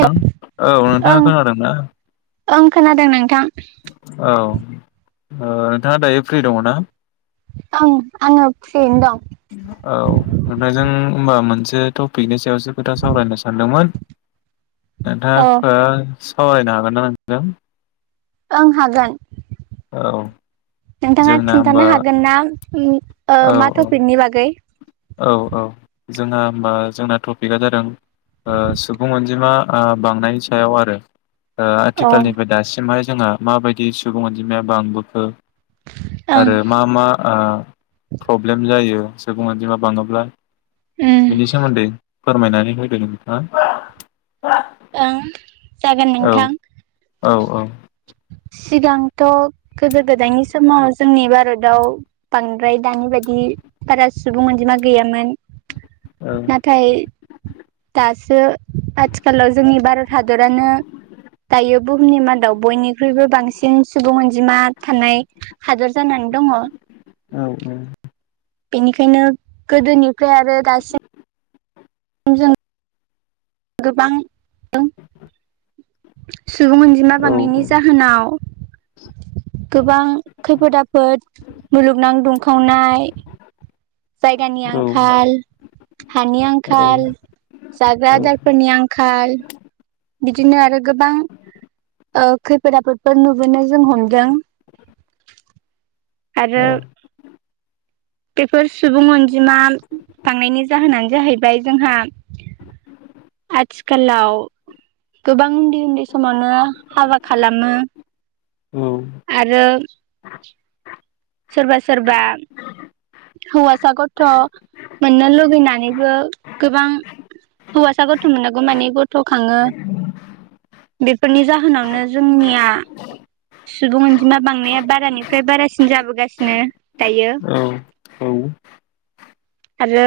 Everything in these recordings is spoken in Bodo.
नोंथां औ नोंथाङा ओं खोनादोंना। ओं खोनादों नोंथां औ ओ नोंथाङा दायो फ्रि दङ ना? आं आंङो। औ ओमफ्राय जों ओमबा मोनसे टफिकनि सा यावसो खोथा सावरायनो सानदोंमोन नोंथाङा अ ओ सावरायनो हागोन ना नोंथांजों ओं हागोन। नोंथाङा जोंना होमबा खिन्थानो हागोन ना? उम ओ औ मा टपिकनि बागै। औ औ जोंहा होमबा जोंना टपिकआ जादों सुबुं अनजिमा ओ बांनायनि सायाव आरो। ओ अ ओं आथिखालनिफ्राय दासिमहाय जोंहा माबायदि सुबुं अनजिमाया बांबोखो। आरो मा मा ओ प्रब्लेम जायो। सुबुं अनजिमा बाङोब्ला। उम बिनि सोमोन्दै। फोरमायनानै होदों नोंथाङा। ओं जागोन औ नोंथां औ औ सिगांथ' गोदो गोदायनि समाव जोंनि भारताव बांद्राय दानि बायदि बारा सुबुं अनजिमा गैयामोन। औ नाथाइ दासो आथि। थिखालाव जोंनि भारत हादरानो दायो बुहुमनि मादाव बयनिख्रुइबो बांसिन सुबुं अनजिमा थानाय हादर जानानै दङ। औ बेनिखायनो गोदोनिफ्राय आरो दासिम। समज न [unintelligible] गोबां सुबुं अनजिमा औ बांनायनि जाहोनाव गोबां खैफोद आफोद मुलुगनां दुंखावनाय जायगानि आंखाल हानि आंखाल जाग्रा आदार। आंखाल बिदिनो आरो गोबां ओ खैफोद आफोदफोर नुबोनो जों हमदों। आरो बेफोर सुबुं अनजिमा बांनायनि जाहोनानो जाहैबाय जोंहा आथिखालाव। गोबां। उन्दै उन्दै समावनो हाबा खालामो आरो। सोरबा सोरबा। हौवासा गथ' मोननो लुगैनानैबो गोबां हौवासा गथ' मोननांगौ मानिे गथ। खाङो [inaudible] बेफोरनि जाहोनावनो जोंनिया। सुबुं अनजिमा बांनाया बारानिफ्राय बारासिन जाबोगासिनो दायो औ आरो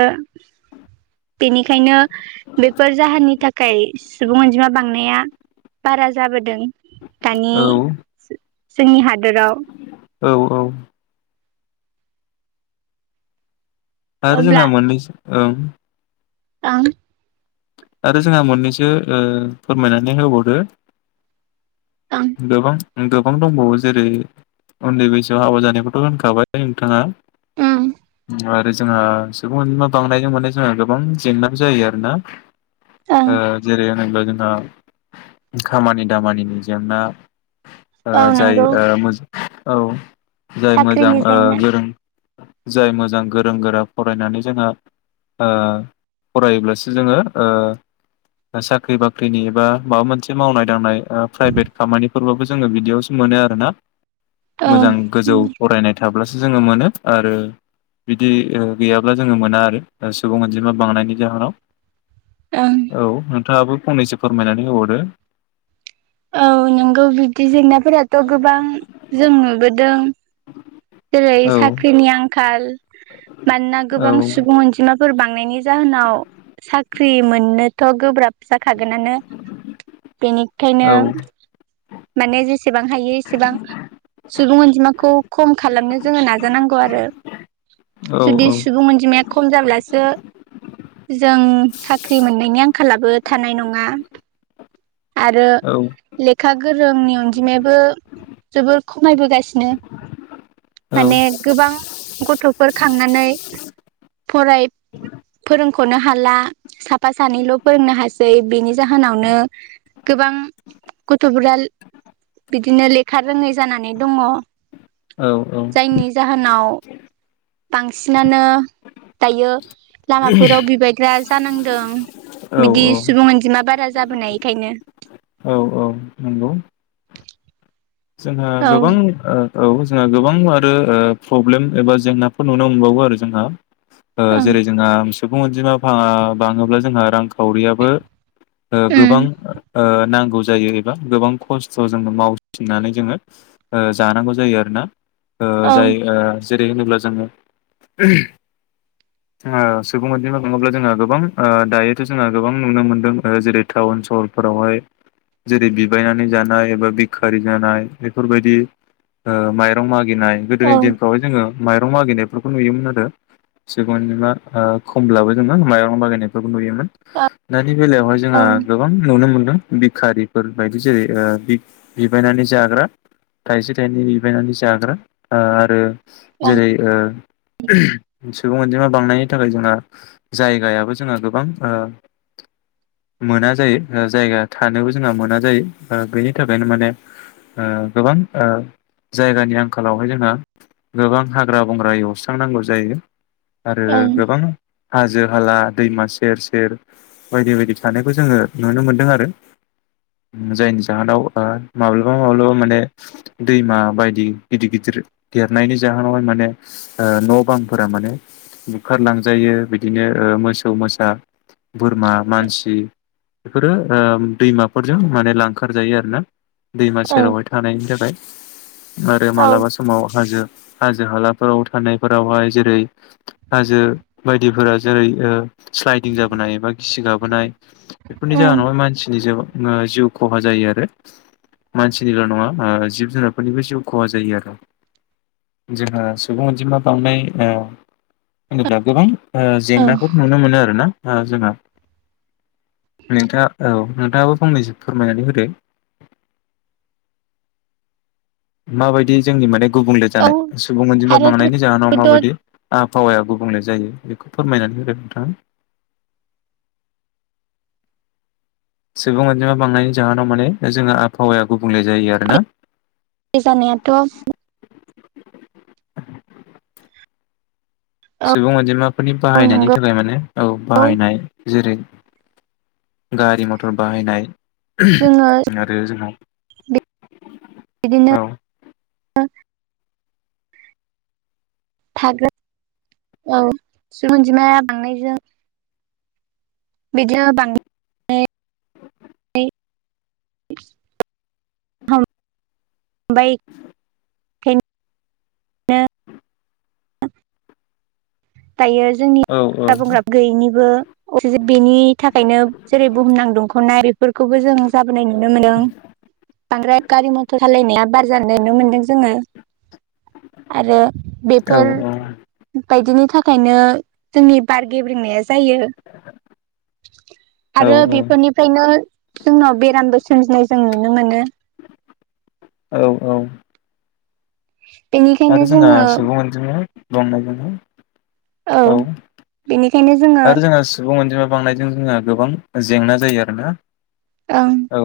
बेनिखायनो बेफोर जाहोननि थाखाय सुबुं अनजिमा बांनाया बारा जाबोदों। दानि औ जोंनि हादोराव औ औ आरो जोंहा मोननैसो। ओं आं आरो जोंहा मोननैसो ओ फोरमायनानै होबावदो ओं गोबां गोबां दंबावो जेरै उन्दै बैसोआव हाबा जानायखौथ' होनखाबाय नोंथाङा। ओम। आरो जोंहा सुबुं अनजिमा बांनायजों माने जोंहा गोबां जेंना जायो आरो ना। ओं ओ जेरै नों जोंहा खामानि दामानिनि। नोंना ओ औ नंगौ जायो ओ। औ जाय मोजां साख्रिनि ओ जेंना गोरों जाय मोजां गोरों गोरा फरायनानै जोंहा ओ फरायोब्लासो जोङो ओ साख्रि बाख्रिनि एबा माबा मोनसे मावनाय दांनाय ओ। प्राइभेट खामानिफोरबाबो जोङो बिदियावसो मोनो आरो ना। ओं मोजां गोजौ फरायनाय थाब्लासो। जोङो मोनो आरो बिदि गैयाब्ला जोङो मोना आरो सुबुं अनजिमा बांनायनि जाहोनाव। ओं औ थांङाबो फंनैसो फोरमायनानै होबावदो औ नोंगौ बिदि जेंनाफोराथ' गोबां जों नुबोदों जेरै औ साख्रिनि आंखाल मानोना औ गोबां सुबुं अनजिमाफोर बांनायनि जाहोनाव साख्रि मोननोथ' गोब्राब जाखागोनानो बिनिखायनो औ माने जेस एसेबां हायो एसेबां सुबुं अनजिमाखौ खम खालामनो जोंङो नाजानांगौ आरो औ जुदि सुबुं अनजिमाया खम जाब्लासो जों साख्रि मोननायनि आंखालाबो थानाय नंङा। आरो औ लेखा गोरोंनि अनजिमायाबो जोबोर खमायबोगासिनो माने गोबां गथ'फोर खांनानै फराय फोरों खनो हाला साफा सानैल' फोरोंनो हासै बिनि जाहोनावनो गोबां गथ'फोरा बिदिनो लेखा रोंङै जानानै दंङ। औ जायनि जाहोनाव बांसिनानो दायो लामाफोराव बिबायग्रा जानांदों। औ बिदि औ सुबुं अनजिमा बारा ज जाबोनाय खायनो। औ औ नंगौ जोंहा गोबां ओ औ जोंहा गोबां आरो ओ प्रब्लेम एबा जेंनाफोर नुनो मोनबावो आरो जोंहा। ओ जेरै जोंहा सुबुं अनजिमा बा बांङोब्ला जोंहा रां खाव खावरियाबो ओ ओं गोबां ओ नांगौ जायो एबा गोबां खस्थ' जोंङो माव फिननानै जोंङो ओ जानांगौ जायो आरोना। ओ औ जाय ओ जेरै होनोब्ला जोंङो सुुबुं अनजिमा बांङोब्ला जोंहा गोबां ओ दायोथ' जोंहा गोबां नुनो मोनदों ओ जेरै टाउन सहरफोरावहाय जेरै बिबायनानै जानाय एबा बि खारि जानाय बेफोरबायदि ओ मायरं मागि गिनाय औ गोदोनि दिनफ्राव जोंङो माइरं मागिनायफोरखौ नुयोमोन आरो सुुबुंंअनजिमा ओ खमब्लाबो जोंङो मा माइरं मागानायफोरखौ नुयोमोन औ ना नि बेलायावहाय औ जोंहा ओं गोबां नुनो मोन बिखारिफोर बायदि जेरै ओ बिबायनानै जाग्रा थाइसे थाइनै बिबायनानै जाग्रा आरो। जेरै ओ। सुबुं अनजिमा बांनायनि थाखाय जोंहा जायगायाबो जोंहा गोबां मोना जायो जायगा थानोबो जोंहा मोना जायो बेनि थाखाय। बेखायनो माने गोबां ओ जायगानि आंखालावहाय जोंहा गोबां हाग्रा बंग्रा एवस्रांनांगौ जायो। आरो ओं गोबां। हाजो हाला दैमा सेर सेर बायदि बायदि थानायखौ जोङो नुनो मोनदों आरो जायनि जाहोनाव। ओ माब्लाबा माब्लाबा माने दैमा बायदि गिदिर गिदिर देरनायनि जाहोनावहाय माने न' बांफोरा माने बुखारलांजायो बिदिनो मोसौ मोसा बोरमा मानसि बेफोरो दैमाफोरजों माने लांखारजायो आरो ना। दैमा ओं सेरावहाय थानायनि थाखाय आरो औ मालाबा समाव हाजो। हाजो हालाफोराव थानायफोरावहाय जेरै हाजो बायदिफोरा जेरै स्लाइदिं जाबोनाय एबा गिसि गाबोनाय बेफोरनि ओं जाहोनावहाय मानसिनि ज जिउ खहा जायो आरो। मानसिनिल' नङा जिब जुनारफोरनिबो जिउ खहा जायो आरो जोंहा सुबुं अनजिमा बांनाय होनोब्ला गोबां। ओ औ जेंनाफोर नुनो मोनो आरो ना। ओ जोंना नोंथा औ नोंथाङाबो फंनैसो फोरमायनानै होदो। माबायदि जोंनि माने गुबुंले औ जानाय सुबुं अनजिमा आरो बांनायनि जाहोनाव माबायदि आबहावाया गुब बुंनाय जायो बेखौ फोरमायनानै होदो नोंथाङा। सुबुं अनजिमा बांनायनि जाहोनाव माने जोंहा आबहावाया गुबुंले जायो आरोना। बे जानायाथ'। औ सुबुं अनजिमा। बे फोरनि औ बाहायनायनि नंगौ थाखाय माने औ बाहायनाय। जेरै गारि मथर बाहायनाय। जोङो आरो जोंहा। बिदिनो। औ [inaudible] थागोन औ सुबुं अनजिमाया बांनायजों। बिदिनो बां [unintelligible] दायो जोंनि औ औ आबुंगाब गैयैनिबो बेनि थाखायनो जेरै बुहुमनां दंख'नाय बेफोरखौबो जों जाबोनाय नुनो मोनदों बांद्राय गारि मथर सालायनाया बार जानाय नुनो मोनदों जोङो आरो औ बेफोर बायदिनि थाखायनो जोंनि बार गेब्रेनाय। जायो औ आरो बेफोरनिफ्रायनो जोंनाव बेरामबो सोमजिनाय जों नुनो मोनो। औ औ। [unintelligible] आरो जोंना जोङो सुबुं अनजिमाया [inaudible] औ बेनिखायनो जोङो आरो जोंहा सुबुं अनजिमा बांनाय। [inaudible] जोंहा गोबां जेंना जायो आरोना। ओं। औ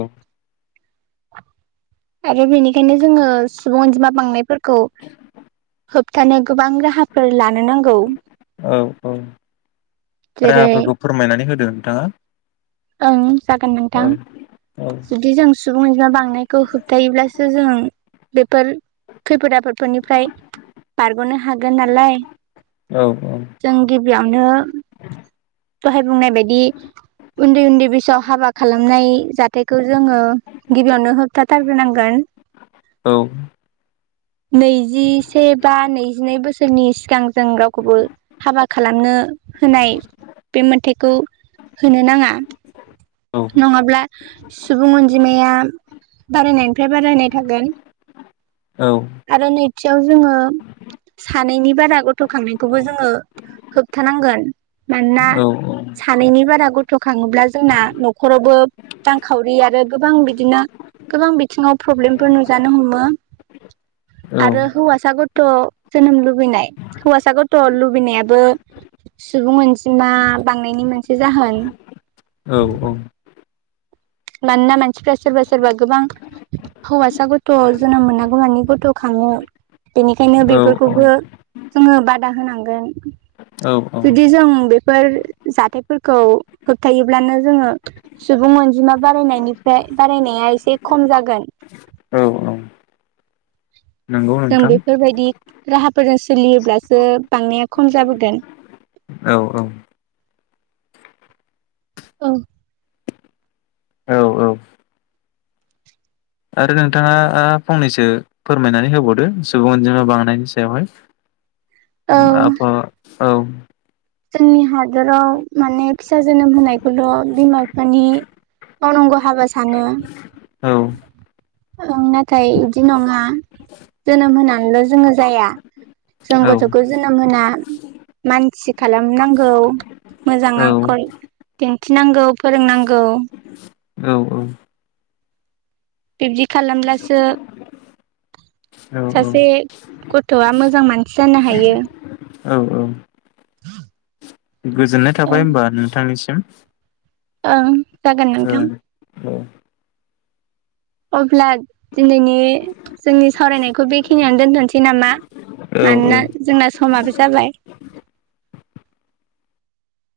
आरो बेनिखायनो, जोङो सुबुं अनजिमा बांनायफोरखौ, होबथानो गोबां राहाफोर लानो नांगौ, औ औ जेरै राहाफोरखौ फोरमायनानै होदों, नोंथाङा ओं जागोन औ नोंथां औ जुदि जों सुबुं आनजिमा बांनायखौ होबथायोब्लासो जों, बेफोर खैफद आफोद, फोरनिफ्राय बारग'नो हागोन नालाय औ जों गिबियावनो दहाय बुंनाय बायदि उन्दै उन्दै बैसोआव हाबा खालामनाय जाथायखौ जोङो गिबियावनो होबथा थारग्रोनांगोन, औ नैजिसे बा नैजिनै बोसो सोरनि सिगां जों रावखौबो हाबा खालामनो होनाय बे मोनथायखौ होनो नाङा, नङाब्ला सुबुं अनजिमाया बारायनायनिफ्राय बारायनाय थागोन, औ आरो नै खाथियाव जोङो सानैनि बारा गथ'खांनायखौबो जोङो होबथानांगोन, मानोना औ सानैनि बारा गथ' खाङोब्ला जोंना न'खरावबो रांखावरि आरो गोबां बिदिनो गोबां बिथिङाव प्रब्लेमफोर नुजानो हमो, आरो हौवासा गथ' जोनोम लुबैनाय हौवासा गथ' लुबैनायाबो सुबुं अनजिमा बांनायनि मोनसे जाहोन, औ औ मानोना मानसिफ्रा सोरबा सोरबा गोबां हौवासा गथ' जोनोम मोनागौ होनानै गथ' खाङो, बेनिखायनो बेफोरखौबो, जोङो बादा होनांगोन जुदि जों बेफोर जाथायफोरखौ होबथायोब्लानो जोङो सुबुं अनजिमा बारायनायनिफ्राय बारायनाया एसे खम जागोन, औ औ नंगौ जों नोंथां बेफोरबायदि, राहाफोरजों सोलियोब्लासो बांनाया खम जाबोगोन, औ औ औ आरो नोंथाङा आ फंनैसो फोरमायनानै होबावदो सुबुं अनजिमा बांनायनि सायावहाय, औ माबा औ जोंनि हादराव माने फिसा जोनोम होनायखौल' बिमा बिफानि मावनांगौ हाबा सानो औ नाथाय इदि नङा जोनोम होनानैल' जोङो जाया जों औ गथ'खौ जोनोम होना मानसि खालामनांगौ मोजां औ आखल दिन्थिनांगौ फोरोंनांगौ, औ बिब्दि खालामब्लासो औ सासे गथ'आ मोजां मानसि जानो हायो। औ औ [inaudible] गोजोननाय औ थाबाय होमबा नोंथांनि [unintelligible] ओं जागोन नोंथां। अब्ला दिनैनि जोंनि सावरायनायखौ बेखिनियावनो दोनथ'सै नामा औ औ मानोना औ जोंना समाबो जाबाय।